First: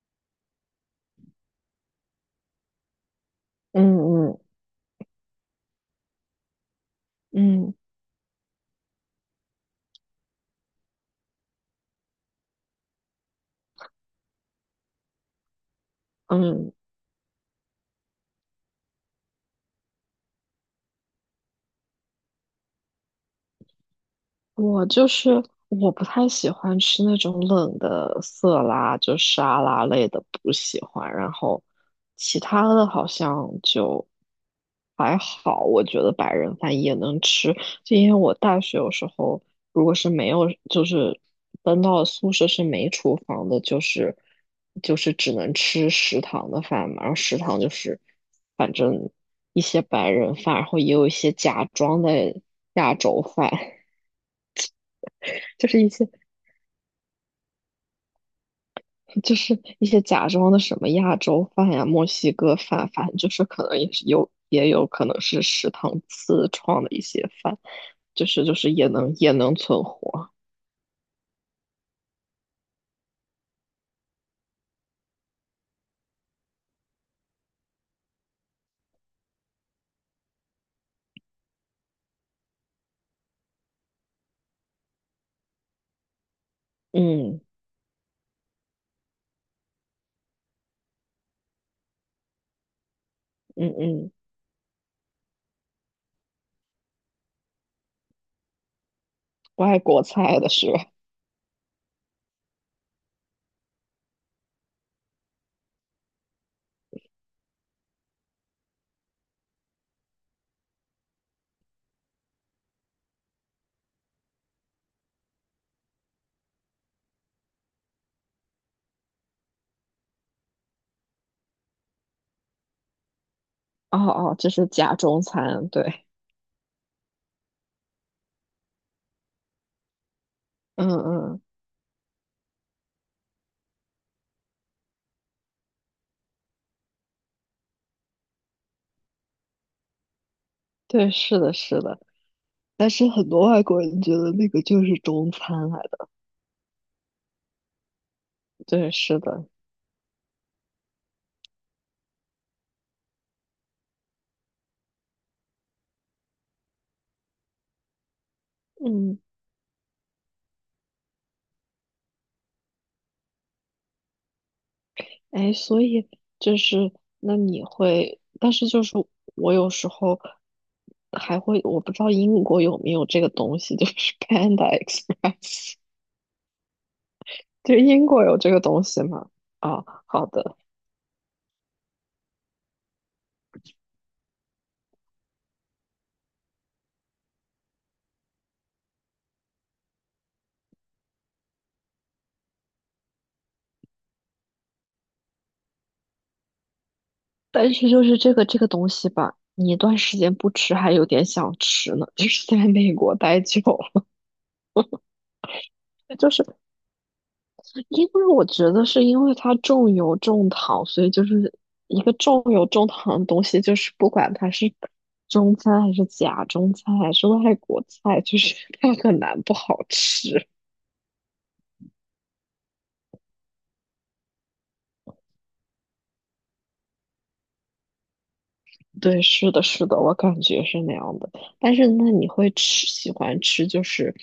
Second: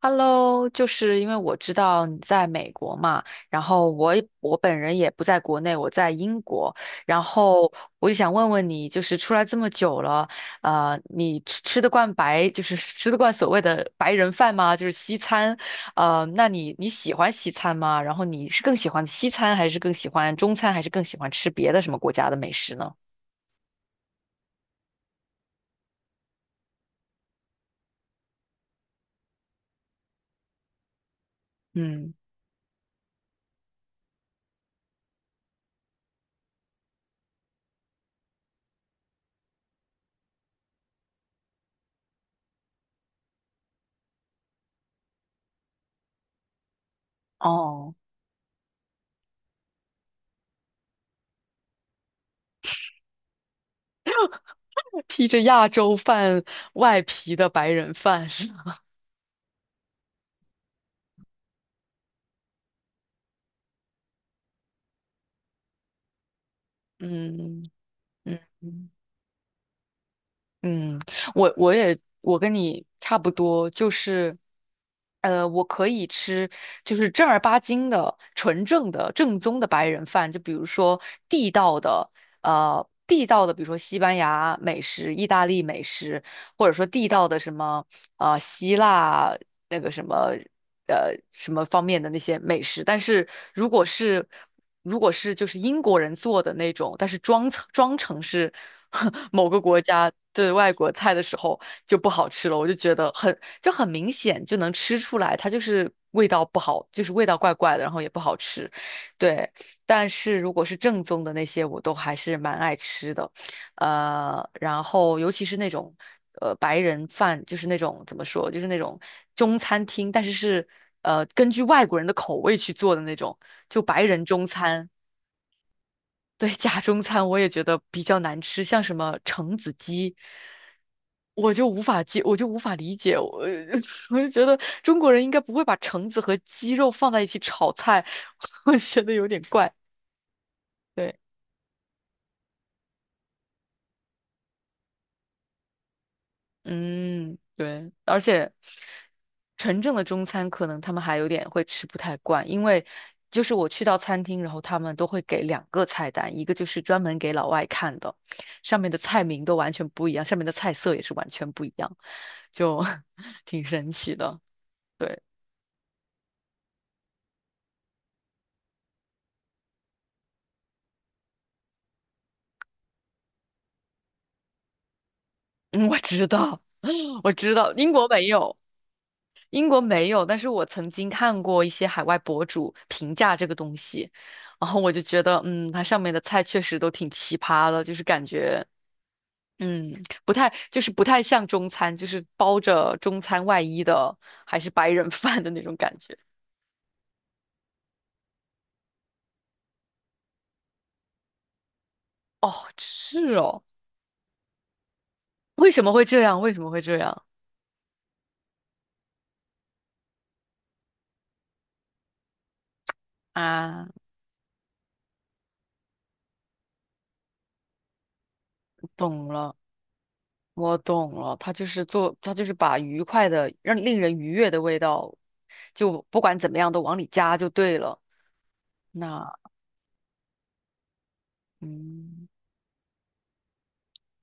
Hello，就是因为我知道你在美国嘛，然后嗯我也嗯我本人也不在国内，我在英国，然后嗯我就想问问你，就是出来这么久了，你得惯白，就是吃得惯所谓的白人饭吗？就是西餐，那嗯，你喜欢西餐吗？然后你是更喜欢西餐，还是更喜欢中餐，还是更喜欢吃别的什么国家的美食呢？我就是我不太喜欢吃那种冷的色拉，就沙拉类的不喜欢。然后嗯，其他的好像就还好，我觉得白人饭也能吃。就因为我大学有时候如果是没有，就是搬到宿舍是没厨房的，就是只能吃食堂的饭嘛。然后食堂就哦，是反正一些白人饭，然后也有一些假装的亚洲饭。披着亚就是一洲些饭外皮的白人饭是吗？就是一些假装的什么亚洲饭呀、墨西哥饭，反正就是可能也是有，也有可能是食堂自创的一些饭，嗯就是也嗯。能也能存活。嗯，我也跟你差不多，就是，我可以吃就是正儿八经的、纯正的、正宗的白人饭，就比如说地道的，地道的，比如说西班牙美食、意大利美食，或者说地道的嗯什么，希腊那个什么。什么方面的那些美食，但是如嗯果嗯，是如果是就是英国人做的那种，但是装成是 某个外国国家菜的的是外吧？国菜的时候就不好吃了，我就觉得很明显就能吃出来，它就是味道不好，就是味道怪怪的，然后也不好吃，对。但是如果是正宗的那些，我都还是蛮爱吃的。然后尤其是那种白人饭，就是那种怎么说，就是那种中餐厅，但是根据外国人的口味去做的那种，就哦白人哦，中这是餐，假中餐，对，对，假中餐我也觉得比较难吃，像什么橙子鸡。嗯嗯，我就无法接，我就无法理解，我 我就觉得中国人应该不会把橙子和鸡肉放在一起炒菜，我觉得有点怪。对，对。是的，是的。但是很多外国人觉得那个就是中餐来的，嗯，对，而且对，是的，纯正的中餐可能他们还有点会吃不太惯，因为就是我去到餐厅，然后他们都会给两个菜单，一个就是专门给老外看的，上面的嗯。菜名都完全不一样，上面的菜色也是完全不一样，就 挺神奇的。对，哎，所以就是那你会，但是就是我有时候还会，我不知道英国有没有这个东西，就是 Panda Express,嗯，我知道，我知道，就英英国国没有这有。个东西吗？英国啊，没有，好但是的，我曾经看过一些海外博主评价这个东西，然后我就觉得，嗯，它上面的菜确实都挺奇葩的，就是感觉，嗯，不太，就是不太像中餐，就是包着中餐外衣的，还是白人 饭的那种感觉。但是就是这个东西吧，你一段时间不吃还有点想吃呢，就是在哦，美国是待久哦，为什么会了，这就样？是为什么会这样因为我觉得是因为它重油重糖，所以就是一个重油重糖的东西，就啊？是不管它是中餐还是假中餐还是外国菜，就是它很懂难不了，好吃。我懂了，他就是做，他就是把愉快的，让令人愉悦的味道，就不管怎么样都往里加就对了。对，那。是的，是的，我感觉是那样的。但是那嗯你会吃，喜欢吃就是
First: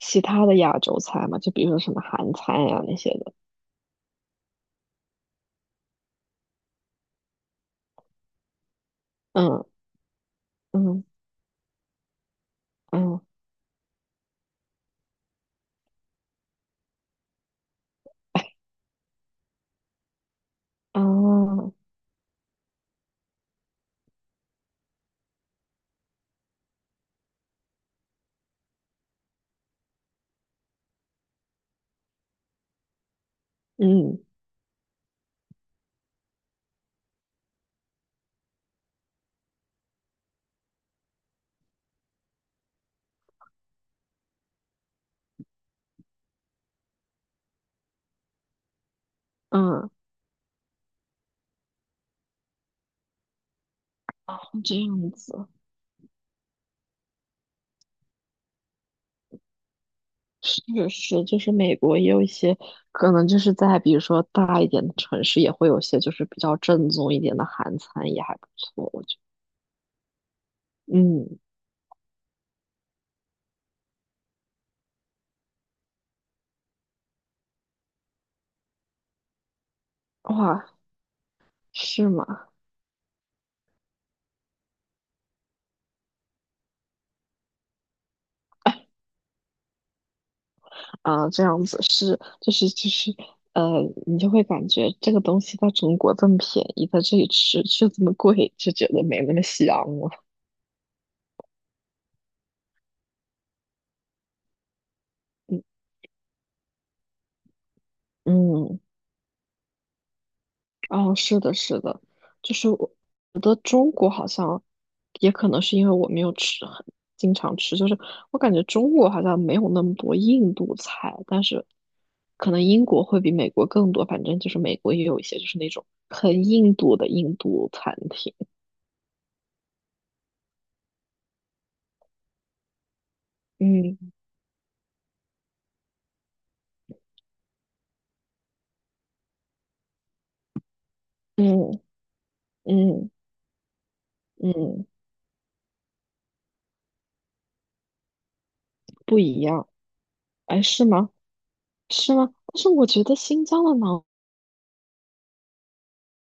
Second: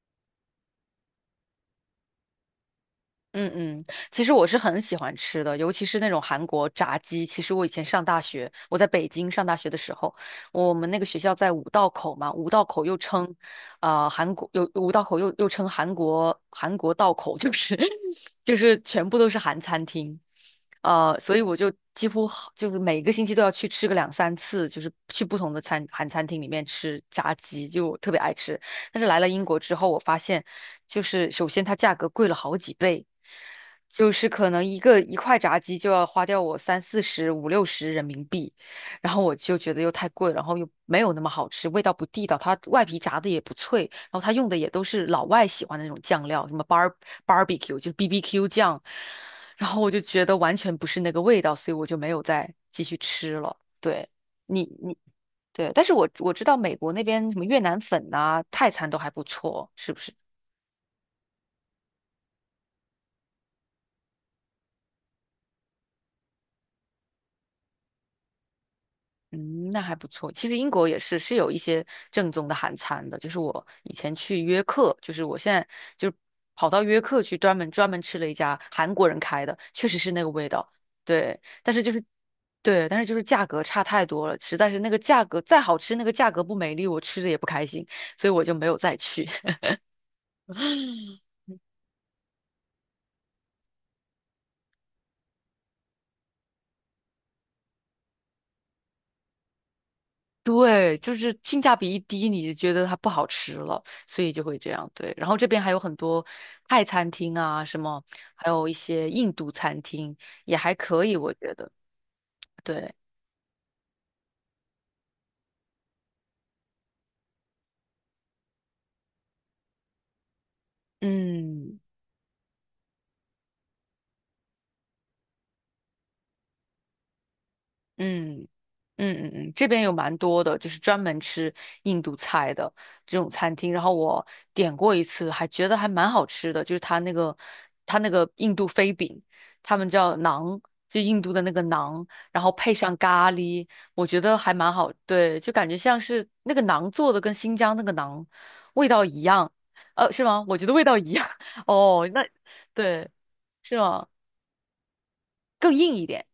其他的亚洲菜吗？就比如说什么韩餐呀、那些的。嗯嗯，其实我是很喜欢吃的，尤其是那种韩国炸鸡。其实我以前上大学，我在北京上大嗯学的时候，我们那嗯个学校在五道口嘛，五道口又嗯，称，韩国有五道口又称韩国道口，就是 哎，就是全部都是韩餐厅，所以我就嗯几乎好就是每个星期都要去吃个两三次，就是去不同的韩餐厅里面吃炸鸡，就我特别爱吃。但是来了英国之后，我发现就是首先它价格贵了好几倍，就嗯是可能一个一块炸鸡就要花掉我三四十、五六十人民币，然后我就觉得又太贵，然后又没有那么好吃，味道不地道，它外皮炸的也不脆，然后它用的也都是老外喜欢的那种酱料，什么 barbecue 就 BBQ 酱，然后嗯，我就觉得完全不是那个味道，所以我就没有再继续吃了。对。你这你样子。对，但是我知道美国那边什么越南粉呐、泰餐都还不错，是不是？是是，就是美国也有一些可能就是在比如说大一点的城市，也会有些就是比较正宗一点的韩餐，也还不错，我觉嗯，那还不错。其实英国得。也是嗯，有一些正宗的韩餐的，就是我以前去约克，就是我现在就跑到约克去专门吃了一家韩国人开的，确实是那个味哇，道。对，但是就是是吗？对，但是就是价格差太多了，实在是那个价格再好吃，那个价格不美丽，我吃着也不开心，所以我就没有再 去。啊，这样子是，就是就是呃，你就会感觉这个东西在中国这么便宜，在这里吃却这么贵，就觉得没那么香了。对，就是性价比一低，你就觉得它不好吃了，所以就会这样。对，然后这边嗯还有很多泰餐厅啊，什么，还有一嗯，些印度餐厅也还可哦，以，我是的，觉得。是的，就是我对，像也可能是因为我没有吃很经常吃，就是我感觉中国好像没有那么多印度菜，但是嗯可能英国会比美国更多。反正就是美国也有一些就是那种很印度的印度餐厅，嗯。嗯嗯嗯，这边有蛮多的，就是专门吃印度菜的这种餐厅。然后嗯我点过一次，还觉得还蛮好吃的，就是它那个印度飞饼，他们叫馕，就印度的那个嗯馕，然后配上嗯咖喱，我觉得还蛮嗯，好。对，就感觉像是那个馕做的跟新疆那个馕味道不一一样，样。是吗？我哎，觉得味是道一吗？样。哦，是那吗？但是我觉对，得新疆的是馕吗？更硬一点。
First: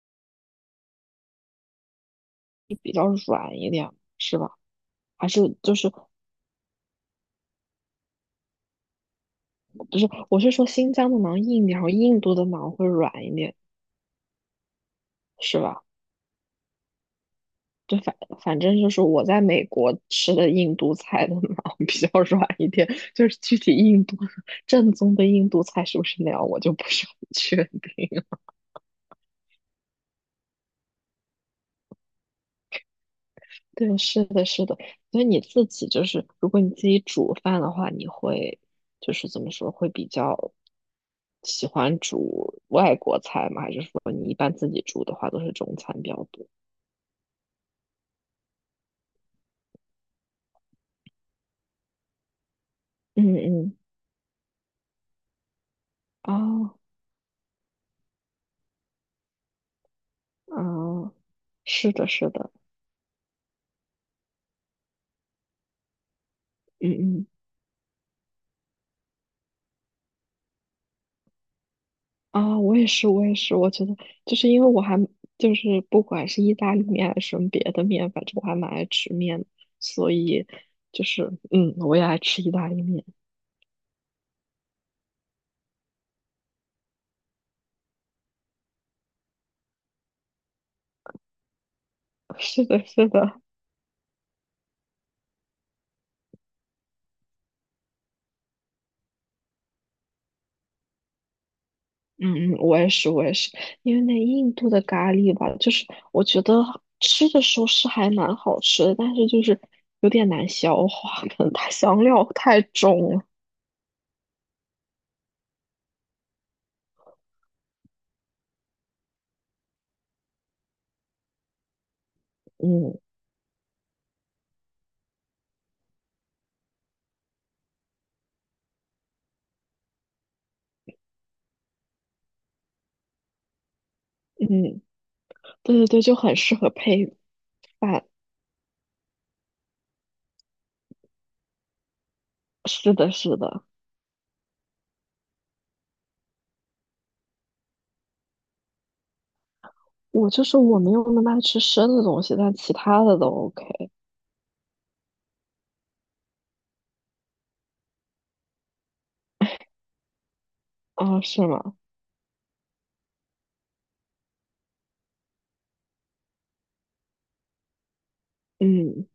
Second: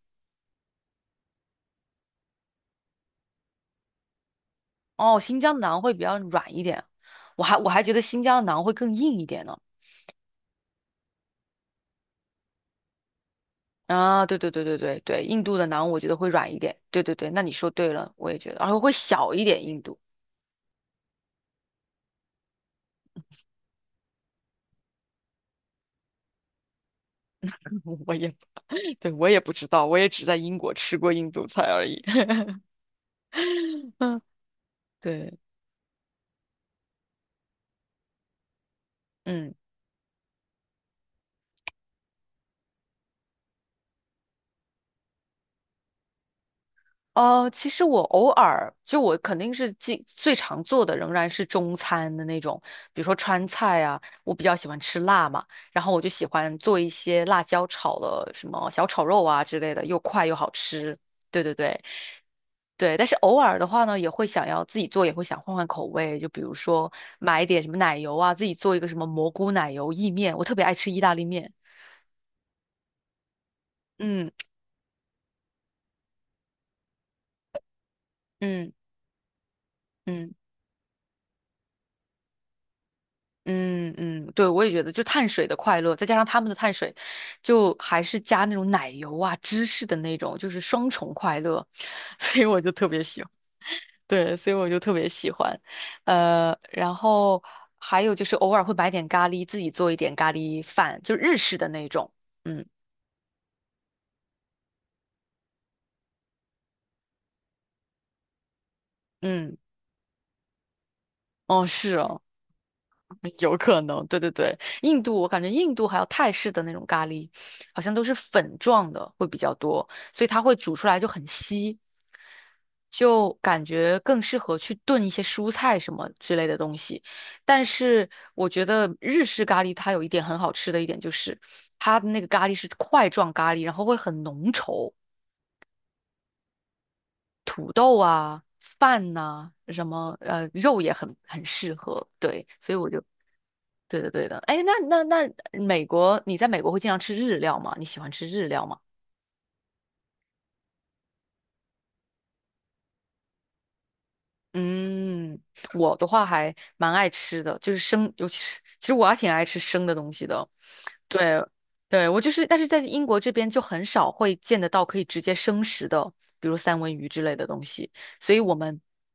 比较软一点，是吧？哦，还新是疆的就馕是会比较软一点，我还觉得新疆的馕会更硬一点呢。不是？我是说新疆的馕硬一点，然后印度的馕会软一点，啊，对对对对对对，印度是的吧？馕我觉得会软一点。对对对，那你说对就了，反我也觉得，反而且正会就是我小在一点。美印国度，吃的印度菜的脑比较软一点，就是具体印度正宗的印度菜是不是那样，我就不是很确 定我也，了 对，我也不知道，我也只在英国吃过印度菜而已。对，嗯是的，是的。所以对，你自己就是，如果你自己煮饭的话，你会就是怎么嗯。说，会比较喜欢煮外国菜吗？还是说你一般自己煮的话都是中餐比较多？其实我偶尔就我肯定是最常做的仍然是中餐的那种，比如说嗯川嗯，菜啊，我比较喜欢吃辣嘛，然后我就喜欢哦，做一些辣椒炒的什么小炒肉啊之类的，又快又好吃。哦，对对对是的，是的，对，但是偶尔的话呢，也会想要自己做，也会想换换口味，就比如说嗯嗯。买一点什么奶油啊，自己做一个什么蘑菇奶油意面，我特别爱吃意大利面。啊，我也是，我也是，我觉得嗯就是因为我还就是不管是意大利面还是什么别的面，反正我还蛮嗯爱吃面的，所嗯。以就是嗯，我也爱吃意大利面。嗯嗯，对，我也觉得，就碳水的快乐，再加上他们的碳水，就还是加那种奶油啊、芝士的那种，就是双重快乐，所以我是就的，特别是喜欢。的，对，所以我就特别喜欢。然后还有就是偶尔会买点咖喱，自己做一点咖喱饭，就日式的那种。嗯嗯，嗯我也是，我也是，因为那印度的咖喱吧，就是我觉得吃的时候是还蛮好吃的，但是就嗯，是有点难消化，可能哦，它是香哦。料太重了。有可能，对对对，印度我感觉印度还有泰式的那种咖喱，好像都是粉状的会比较多，所以它会煮出来就很稀，嗯就感觉更适合去炖一些蔬菜什么之类的东西。但是我觉得日式咖喱它有一点很好吃的一点就是，它的那个咖喱是块状咖喱，然后会很浓嗯，稠，对对对，就很适合配土豆饭。啊、饭呐、什么肉也很适合。对，所以我是就的，是的。对的对的。哎，那美国，你在美国会经常吃日料吗？你喜欢吃日料吗？我就是我没有那么爱吃生的东西，但其他的都 OK 嗯，我的话还蛮爱吃的，就是生，尤其是其实我还挺爱吃生的东西的。啊，对，是吗？对，我就是，但是在英国这边就很少会见得到可以直接生食的，比如三文鱼之类的东西，所以我们，嗯，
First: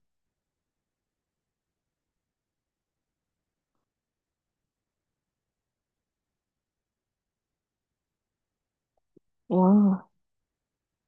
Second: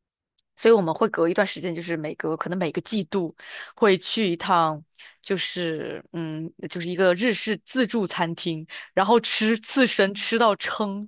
所以我们会隔一段时间，就是每隔可能每个季度会去一趟，就是嗯，就是一个日式自助餐厅，然后吃刺哇，身吃到撑，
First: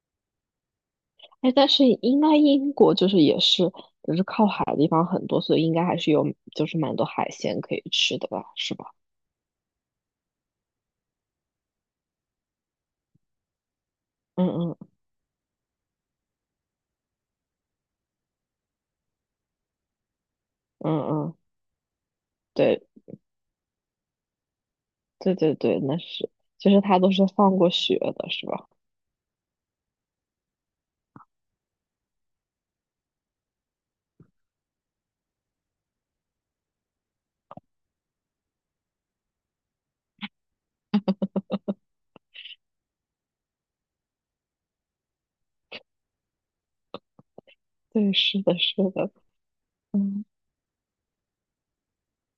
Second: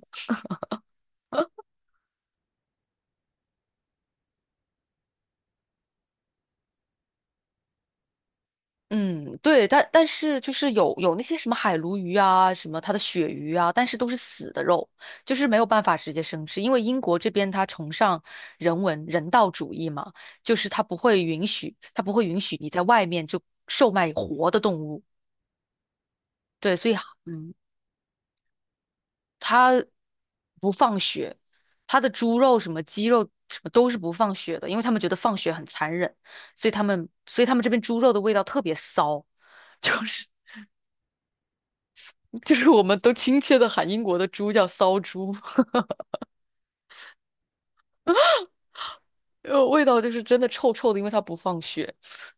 哎，但是应该英国就是也是就是靠海的地方很多，所以应该还是有就是蛮多海鲜可以吃的吧，是吧？嗯，对，但是就是有那些什么海鲈鱼啊，什么它的鳕鱼啊，但是都是嗯死的嗯肉，就是没有办法直接生吃，因为英国这边它崇尚人道主义嘛，就是它嗯不会嗯，允许，它不会允许你在对外面就售卖活的动物，对对对，那是，就对，是所以它都是嗯，放过血的，是吧？它不放血，它的猪肉什么鸡肉什么都是不放血的，因为他们觉得放血很残忍，所以他们这边猪肉的味道特别骚，就是。就是我们都亲切的喊英国的猪叫骚猪，对，是的，是的，味道就是嗯，真的臭臭的，因为它不放血。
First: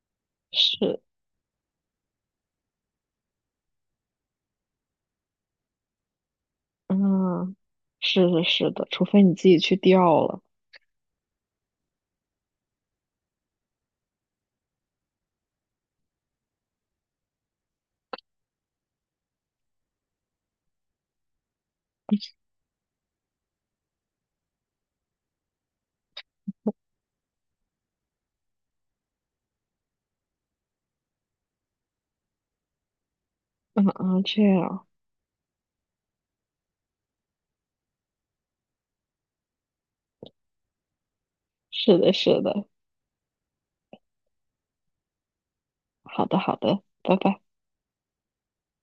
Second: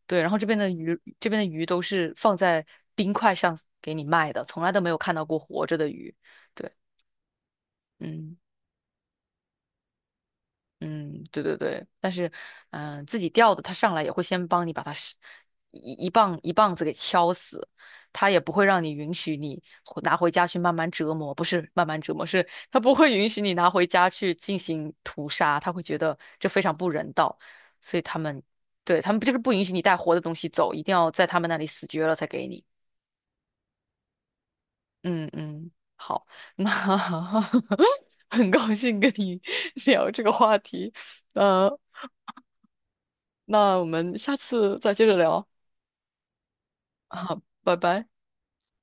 对，然后是，这边的鱼都是放在冰块上给你卖的，从来都没有看到过活着的鱼。对，嗯，是嗯。的，是的，除非你自己去钓了，嗯，对对对，但是，嗯、自己钓的，他上来也会先帮你把它是一一棒一棒子给敲死，他也不会让你允许你回拿回家去慢慢折磨，不是慢慢折磨，是他不会允许你拿回家去进行屠杀，他会觉得这非常不人道，所以他们对他们就是不允许你带活的东西走，一定要在他们那里死绝了才给你。嗯嗯，这样，嗯嗯，好，那 很高兴跟你 聊这个话题。呃，是的，是的。那我们下次再接着聊好的，好的，拜啊，拜。拜拜。